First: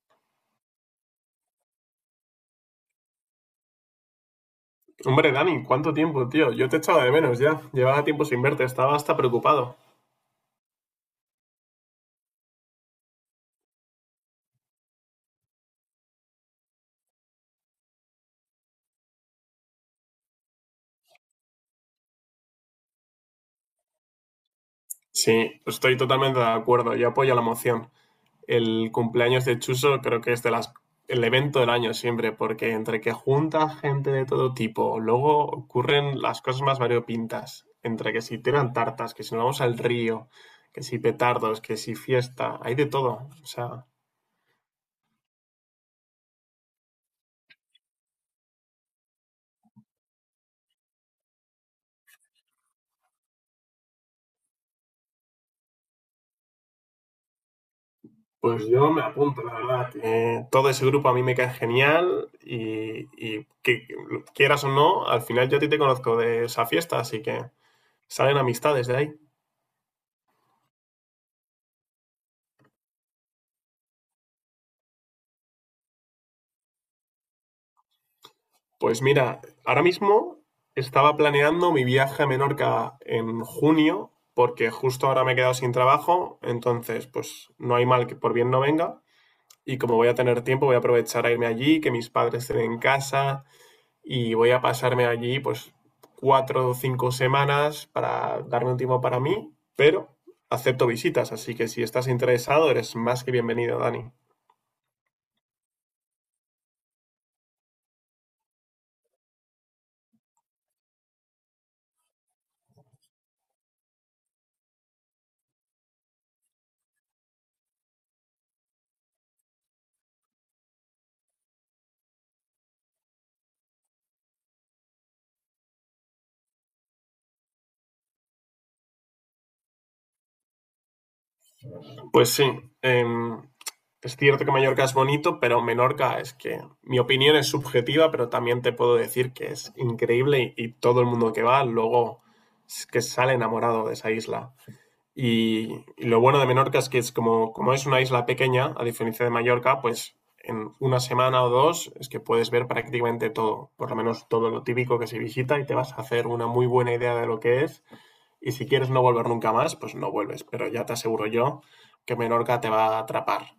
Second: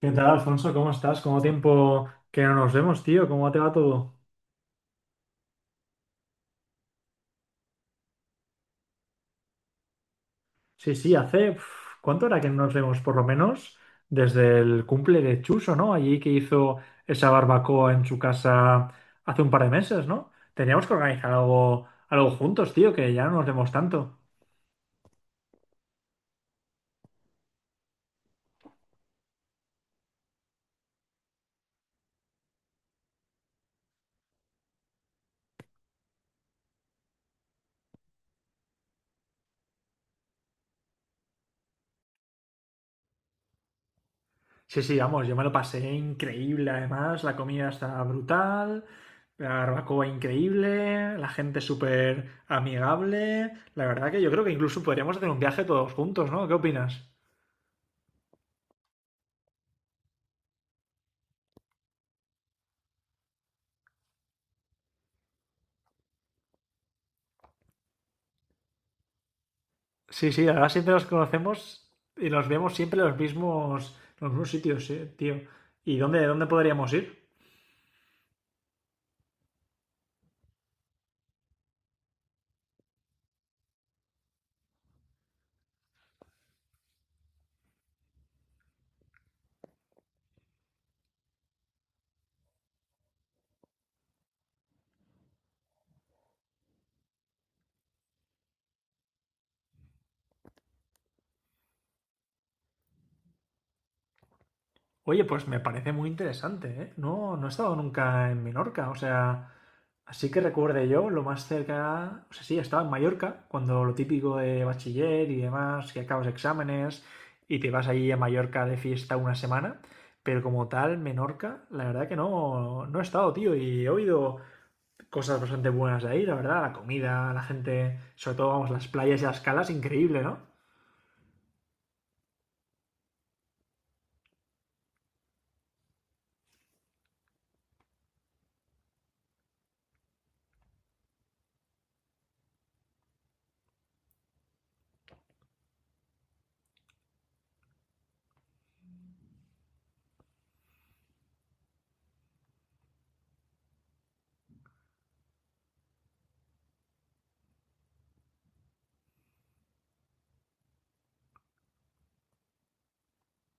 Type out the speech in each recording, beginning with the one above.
¿Qué tal, Alfonso? ¿Cómo estás? ¿Cómo tiempo que no nos vemos, tío? ¿Cómo te va todo? Hombre, Dani, ¿cuánto tiempo, tío? Yo te echaba de menos ya. Llevaba tiempo sin verte, estaba hasta preocupado. Sí, sí, ¿cuánto era que no nos vemos? Por lo menos desde el cumple de Chuso, ¿no? Allí que hizo esa barbacoa en su casa hace un par de meses, ¿no? Teníamos que organizar algo, algo juntos, tío, que ya no nos vemos tanto. Sí, estoy totalmente de acuerdo. Yo apoyo la moción. El cumpleaños de Chuso creo que es de las, el evento del año siempre, porque entre que junta gente de todo tipo, luego ocurren las cosas más variopintas. Entre que si tiran tartas, que si nos vamos al río, que si petardos, que si fiesta, hay de todo. O sea, Sí, sí, vamos, yo me lo pasé increíble además, la comida está brutal, la barbacoa increíble, la gente súper amigable, la verdad que yo creo que incluso podríamos hacer un viaje todos juntos, ¿no? ¿Qué opinas? pues yo me apunto, la verdad. Todo ese grupo a mí me cae genial y que lo quieras o no, al final yo a ti te conozco de esa fiesta, así que salen amistades de ahí. Sí, sí, ahora siempre nos conocemos y nos vemos siempre en los mismos, sitios, sí, tío. ¿Y dónde podríamos ir? Pues mira, ahora mismo estaba planeando mi viaje a Menorca en junio, porque justo ahora me he quedado sin trabajo, entonces pues no hay mal que por bien no venga. Y como voy a tener tiempo, voy a aprovechar a irme allí, que mis padres estén en casa, y voy a pasarme allí pues cuatro o cinco semanas para darme un tiempo para mí, pero acepto visitas, así que si estás interesado eres más que bienvenido, Dani. Oye, pues me parece muy interesante, ¿eh? No, no he estado nunca en Menorca, o sea, así que recuerde yo, lo más cerca, o sea, sí, estaba en Mallorca, cuando lo típico de bachiller y demás, que acabas exámenes y te vas allí a Mallorca de fiesta una semana, pero como tal, Menorca, la verdad que no, no he estado, tío, y he oído cosas bastante buenas de ahí, la verdad, la comida, la gente, sobre todo, vamos, las playas y las calas, increíble, ¿no? Pues sí, em, es cierto que Mallorca es bonito, pero Menorca es que mi opinión es subjetiva, pero también te puedo decir que es increíble y, todo el mundo que va luego es que sale enamorado de esa isla. Y, y lo bueno de Menorca es que es como es una isla pequeña, a diferencia de Mallorca, pues en una semana o dos es que puedes ver prácticamente todo, por lo menos todo lo típico que se visita y te vas a hacer una muy buena idea de lo que es. Y si quieres no volver nunca más, pues no vuelves, pero ya te aseguro yo que Menorca te va a atrapar.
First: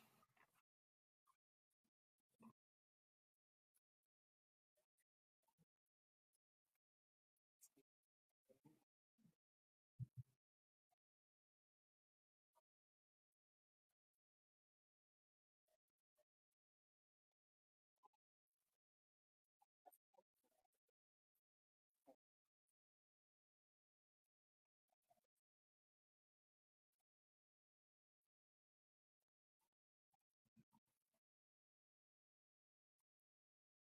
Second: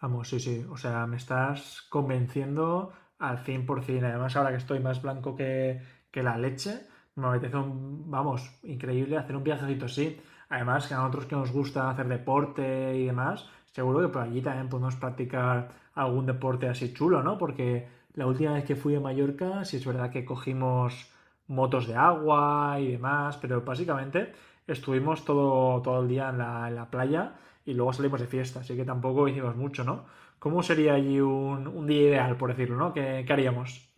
Vamos, sí, sí. O sea, me estás convenciendo al 100%. Además, ahora que estoy más blanco que la leche, me apetece un, vamos, increíble hacer un viajecito así. Además, que a nosotros que nos gusta hacer deporte y demás, seguro que por allí también podemos practicar algún deporte así chulo, ¿no? Porque la última vez que fui a Mallorca, sí es verdad que cogimos motos de agua y demás, pero básicamente estuvimos todo, todo el día en la playa y luego salimos de fiesta, así que tampoco hicimos mucho, ¿no? ¿Cómo sería allí un, día ideal, por decirlo, ¿no? ¿Qué haríamos?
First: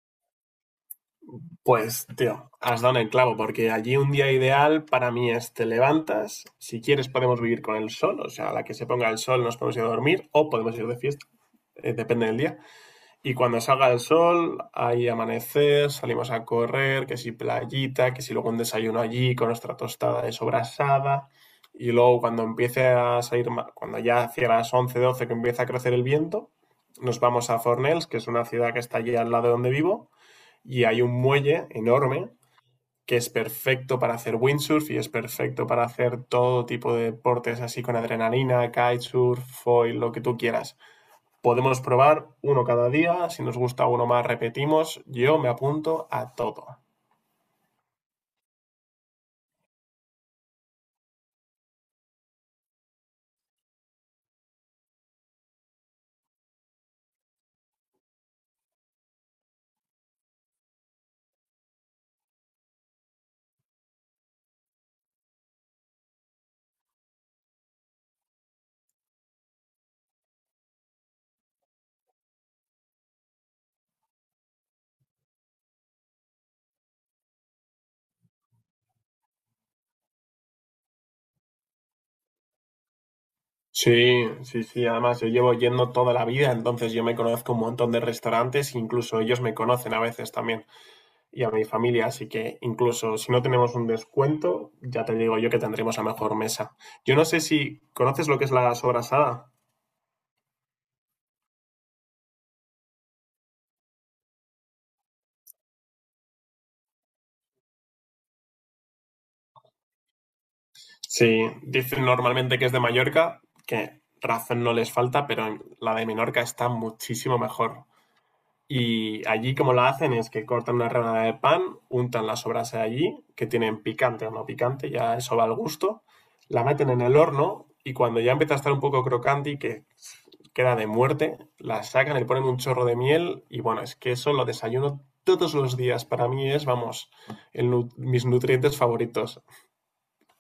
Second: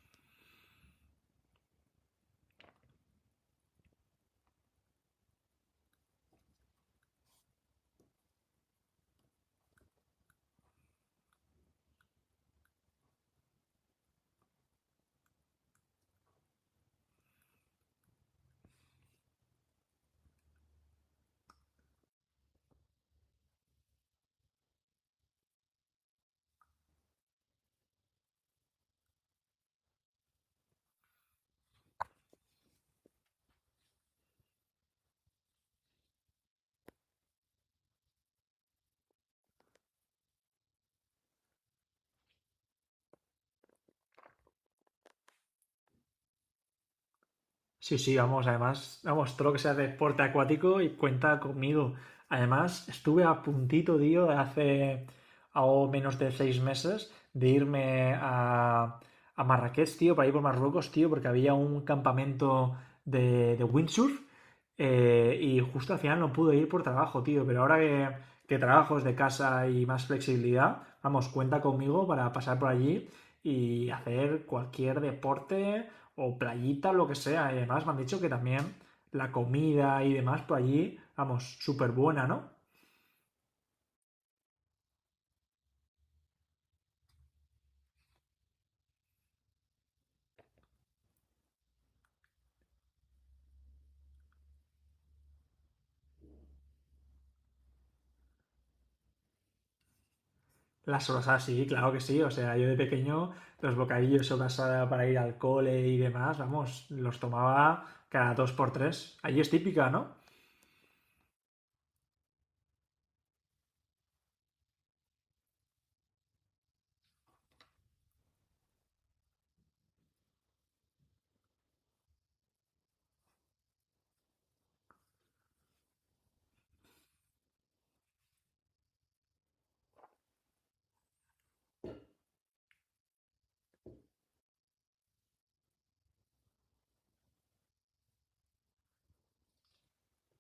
Pues, tío, has dado en el clavo, porque allí un día ideal para mí es te levantas, si quieres podemos vivir con el sol, o sea, a la que se ponga el sol nos podemos ir a dormir o podemos ir de fiesta, depende del día. Y cuando salga el sol, hay amanecer, salimos a correr, que si playita, que si luego un desayuno allí con nuestra tostada de sobrasada. Y luego cuando empiece a salir, cuando ya hacia las 11 12 que empieza a crecer el viento, nos vamos a Fornells, que es una ciudad que está allí al lado de donde vivo, y hay un muelle enorme que es perfecto para hacer windsurf y es perfecto para hacer todo tipo de deportes así con adrenalina, kitesurf, foil, lo que tú quieras. Podemos probar uno cada día, si nos gusta uno más repetimos, yo me apunto a todo. Sí, sí, vamos, además, vamos, todo lo que sea deporte acuático y cuenta conmigo. Además, estuve a puntito, tío, de hace algo menos de 6 meses de irme a, Marrakech, tío, para ir por Marruecos, tío, porque había un campamento de, windsurf y justo al final no pude ir por trabajo, tío, pero ahora que trabajo desde casa y más flexibilidad, vamos, cuenta conmigo para pasar por allí y hacer cualquier deporte o playita, o lo que sea. Y además me han dicho que también la comida y demás por allí, vamos, súper buena, ¿no? Sí, sí, sí, además yo llevo yendo toda la vida, entonces yo me conozco un montón de restaurantes, incluso ellos me conocen a veces también y a mi familia, así que incluso si no tenemos un descuento, ya te digo yo que tendremos la mejor mesa. Yo no sé si conoces lo que es la sobrasada. Las sobrasadas, sí, claro que sí. O sea, yo de pequeño los bocadillos sobrasada para ir al cole y demás, vamos, los tomaba cada dos por tres. Allí es típica, ¿no? Sí, dicen normalmente que es de Mallorca, que razón no les falta, pero la de Menorca está muchísimo mejor. Y allí como la hacen es que cortan una rebanada de pan, untan la sobrasa de allí, que tienen picante o no picante, ya eso va al gusto, la meten en el horno y cuando ya empieza a estar un poco crocante y que queda de muerte, la sacan, le ponen un chorro de miel y bueno, es que eso lo desayuno todos los días. Para mí es, vamos, el mis nutrientes favoritos.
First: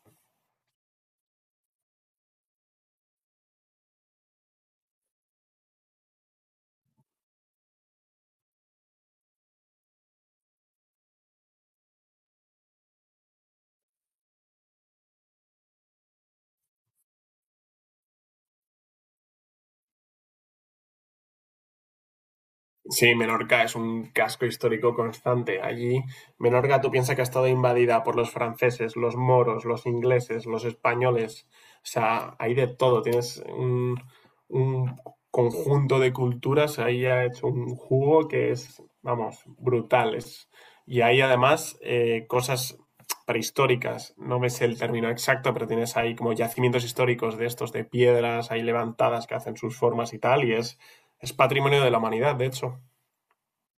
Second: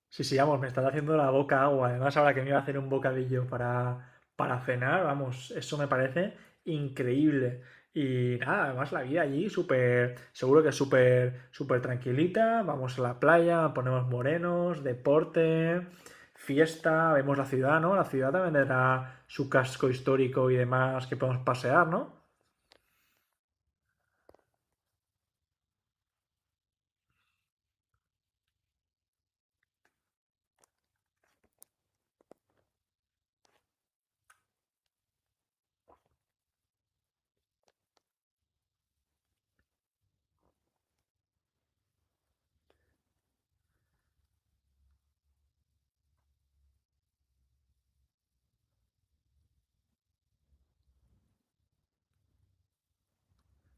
Sí, sí, vamos, me está haciendo la boca agua. Además, ahora que me iba a hacer un bocadillo para cenar, vamos, eso me parece increíble. Y nada, además la vida allí súper, seguro que súper, súper tranquilita. Vamos a la playa, ponemos morenos, deporte, fiesta, vemos la ciudad, ¿no? La ciudad también tendrá su casco histórico y demás que podemos pasear, ¿no? Sí, Menorca es un casco histórico constante. Allí, Menorca, tú piensas que ha estado invadida por los franceses, los moros, los ingleses, los españoles. O sea, hay de todo. Tienes un conjunto de culturas. Ahí ha hecho un jugo que es, vamos, brutal. Y hay además cosas prehistóricas. No me sé el término exacto, pero tienes ahí como yacimientos históricos de estos, de piedras ahí levantadas que hacen sus formas y tal. Y es patrimonio de la humanidad, de hecho.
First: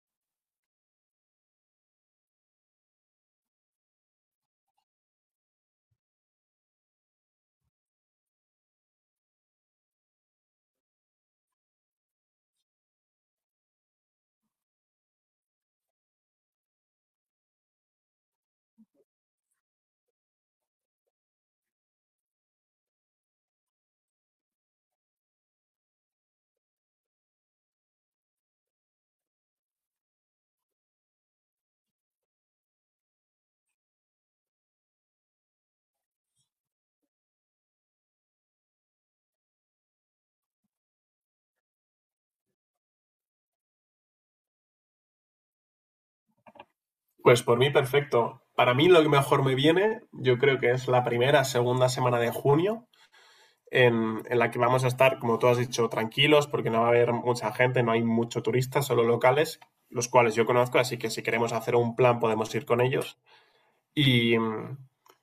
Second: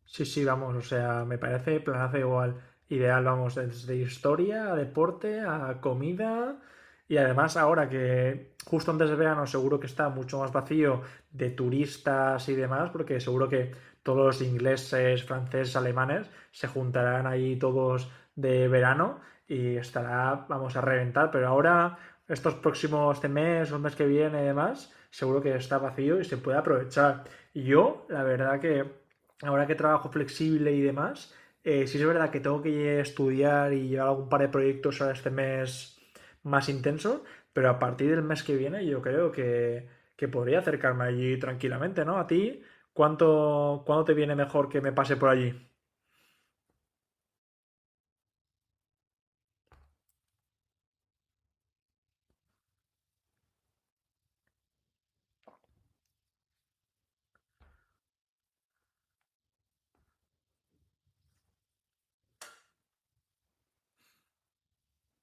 Sí, sí, vamos, o sea, me parece planazo igual. Ideal, vamos, desde historia a deporte a comida. Y además, ahora que justo antes de verano seguro que está mucho más vacío de turistas y demás, porque seguro que todos los ingleses, franceses, alemanes se juntarán ahí todos de verano y estará, vamos a reventar. Pero ahora, este mes o el mes que viene y demás, seguro que está vacío y se puede aprovechar. Yo, la verdad que ahora que trabajo flexible y demás, sí es verdad que tengo que estudiar y llevar algún par de proyectos ahora este mes más intenso, pero a partir del mes que viene yo creo que podría acercarme allí tranquilamente, ¿no? A ti, ¿cuándo te viene mejor que me pase por allí? Pues por mí perfecto. Para mí lo que mejor me viene, yo creo que es la primera, segunda semana de junio, en la que vamos a estar, como tú has dicho, tranquilos, porque no va a haber mucha gente, no hay mucho turistas, solo locales, los cuales yo conozco, así que si queremos hacer un plan podemos ir con ellos. Y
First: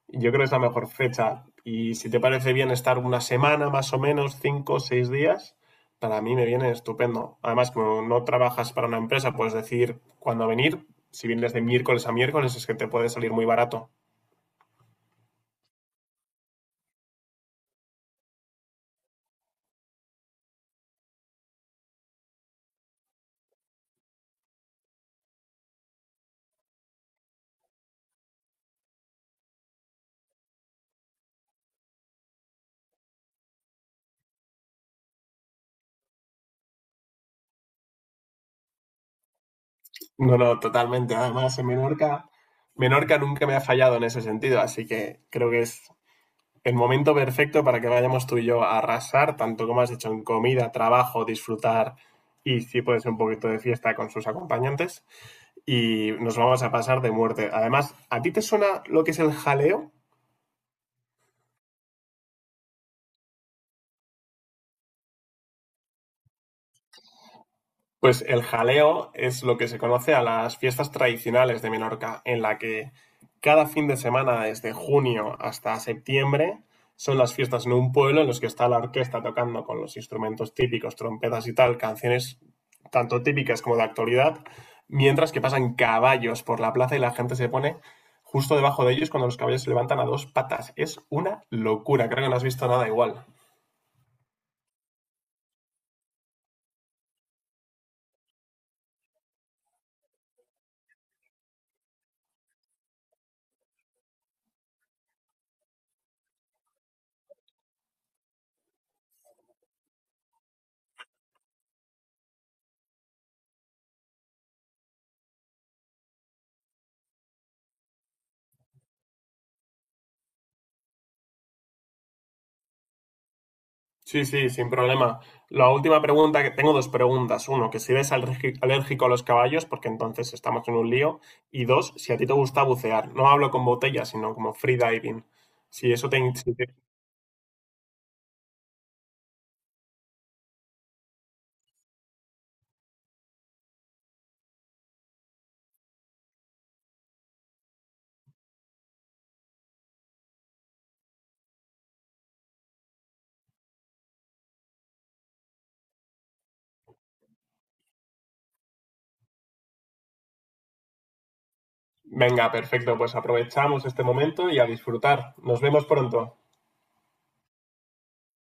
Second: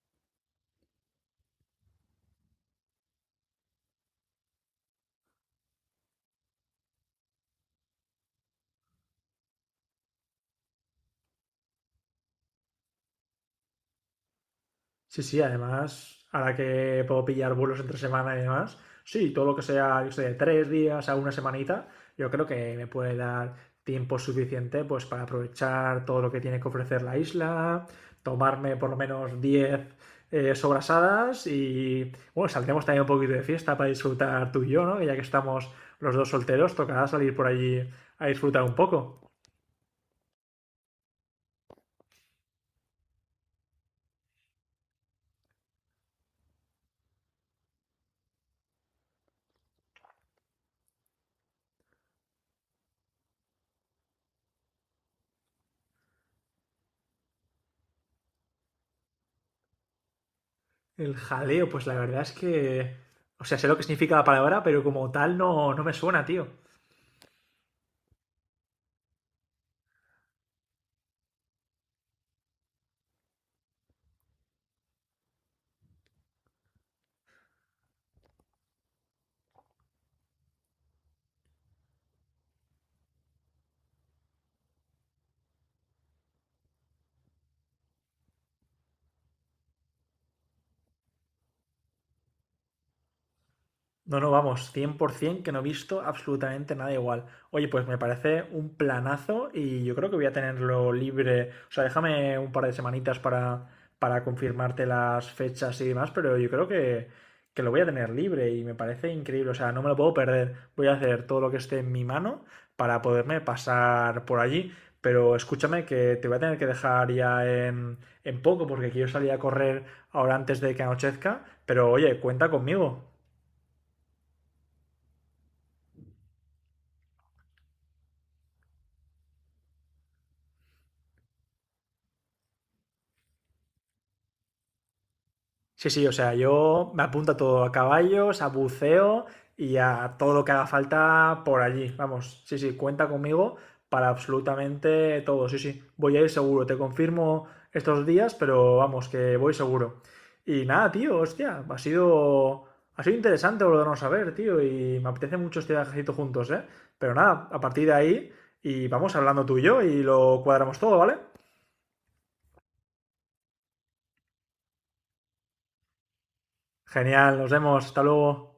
yo creo que es la mejor fecha. Y si te parece bien estar una semana más o menos, cinco o seis días, para mí me viene estupendo. Además, como no trabajas para una empresa, puedes decir cuándo venir. Si vienes de miércoles a miércoles, es que te puede salir muy barato. Sí, sí, además, ahora que puedo pillar vuelos entre semana y demás, sí, todo lo que sea, yo sé, de 3 días a una semanita, yo creo que me puede dar tiempo suficiente pues para aprovechar todo lo que tiene que ofrecer la isla, tomarme por lo menos 10 sobrasadas y, bueno, saldremos también un poquito de fiesta para disfrutar tú y yo, ¿no? Que ya que estamos los dos solteros, tocará salir por allí a disfrutar un poco. No, no, totalmente. Además, en Menorca, Menorca nunca me ha fallado en ese sentido, así que creo que es el momento perfecto para que vayamos tú y yo a arrasar, tanto como has dicho, en comida, trabajo, disfrutar y si puede ser un poquito de fiesta con sus acompañantes, y nos vamos a pasar de muerte. Además, ¿a ti te suena lo que es el jaleo? El jaleo, pues la verdad es que. O sea, sé lo que significa la palabra, pero como tal no, no me suena, tío. Pues el jaleo es lo que se conoce a las fiestas tradicionales de Menorca, en la que cada fin de semana, desde junio hasta septiembre, son las fiestas en un pueblo en los que está la orquesta tocando con los instrumentos típicos, trompetas y tal, canciones tanto típicas como de actualidad, mientras que pasan caballos por la plaza y la gente se pone justo debajo de ellos cuando los caballos se levantan a dos patas. Es una locura, creo que no has visto nada igual. No, no, vamos, 100% que no he visto absolutamente nada igual. Oye, pues me parece un planazo y yo creo que voy a tenerlo libre. O sea, déjame un par de semanitas para confirmarte las fechas y demás, pero yo creo que lo voy a tener libre y me parece increíble. O sea, no me lo puedo perder. Voy a hacer todo lo que esté en mi mano para poderme pasar por allí. Pero escúchame que te voy a tener que dejar ya en poco porque quiero salir a correr ahora antes de que anochezca. Pero oye, cuenta conmigo. Sí, sí, sin problema. La última pregunta, que tengo dos preguntas. Uno, que si eres alérgico a los caballos, porque entonces estamos en un lío. Y dos, si a ti te gusta bucear. No hablo con botellas, sino como freediving. Sí, Si sí, eso o te... sea, si te- yo me apunto a todo, a caballos, a buceo y a todo lo que haga falta por allí. Vamos, sí, sí, cuenta conmigo para absolutamente todo, sí, sí. Voy a ir seguro, te confirmo estos días, pero vamos, que voy seguro. Y nada, tío, hostia, ha sido interesante volvernos a ver, tío, y me apetece mucho este viajecito juntos, ¿eh? Pero nada, a partir de ahí, y vamos hablando tú y yo y lo cuadramos todo, ¿vale? Venga, perfecto, pues aprovechamos este momento y a disfrutar. Nos vemos pronto. Genial, nos vemos, hasta luego.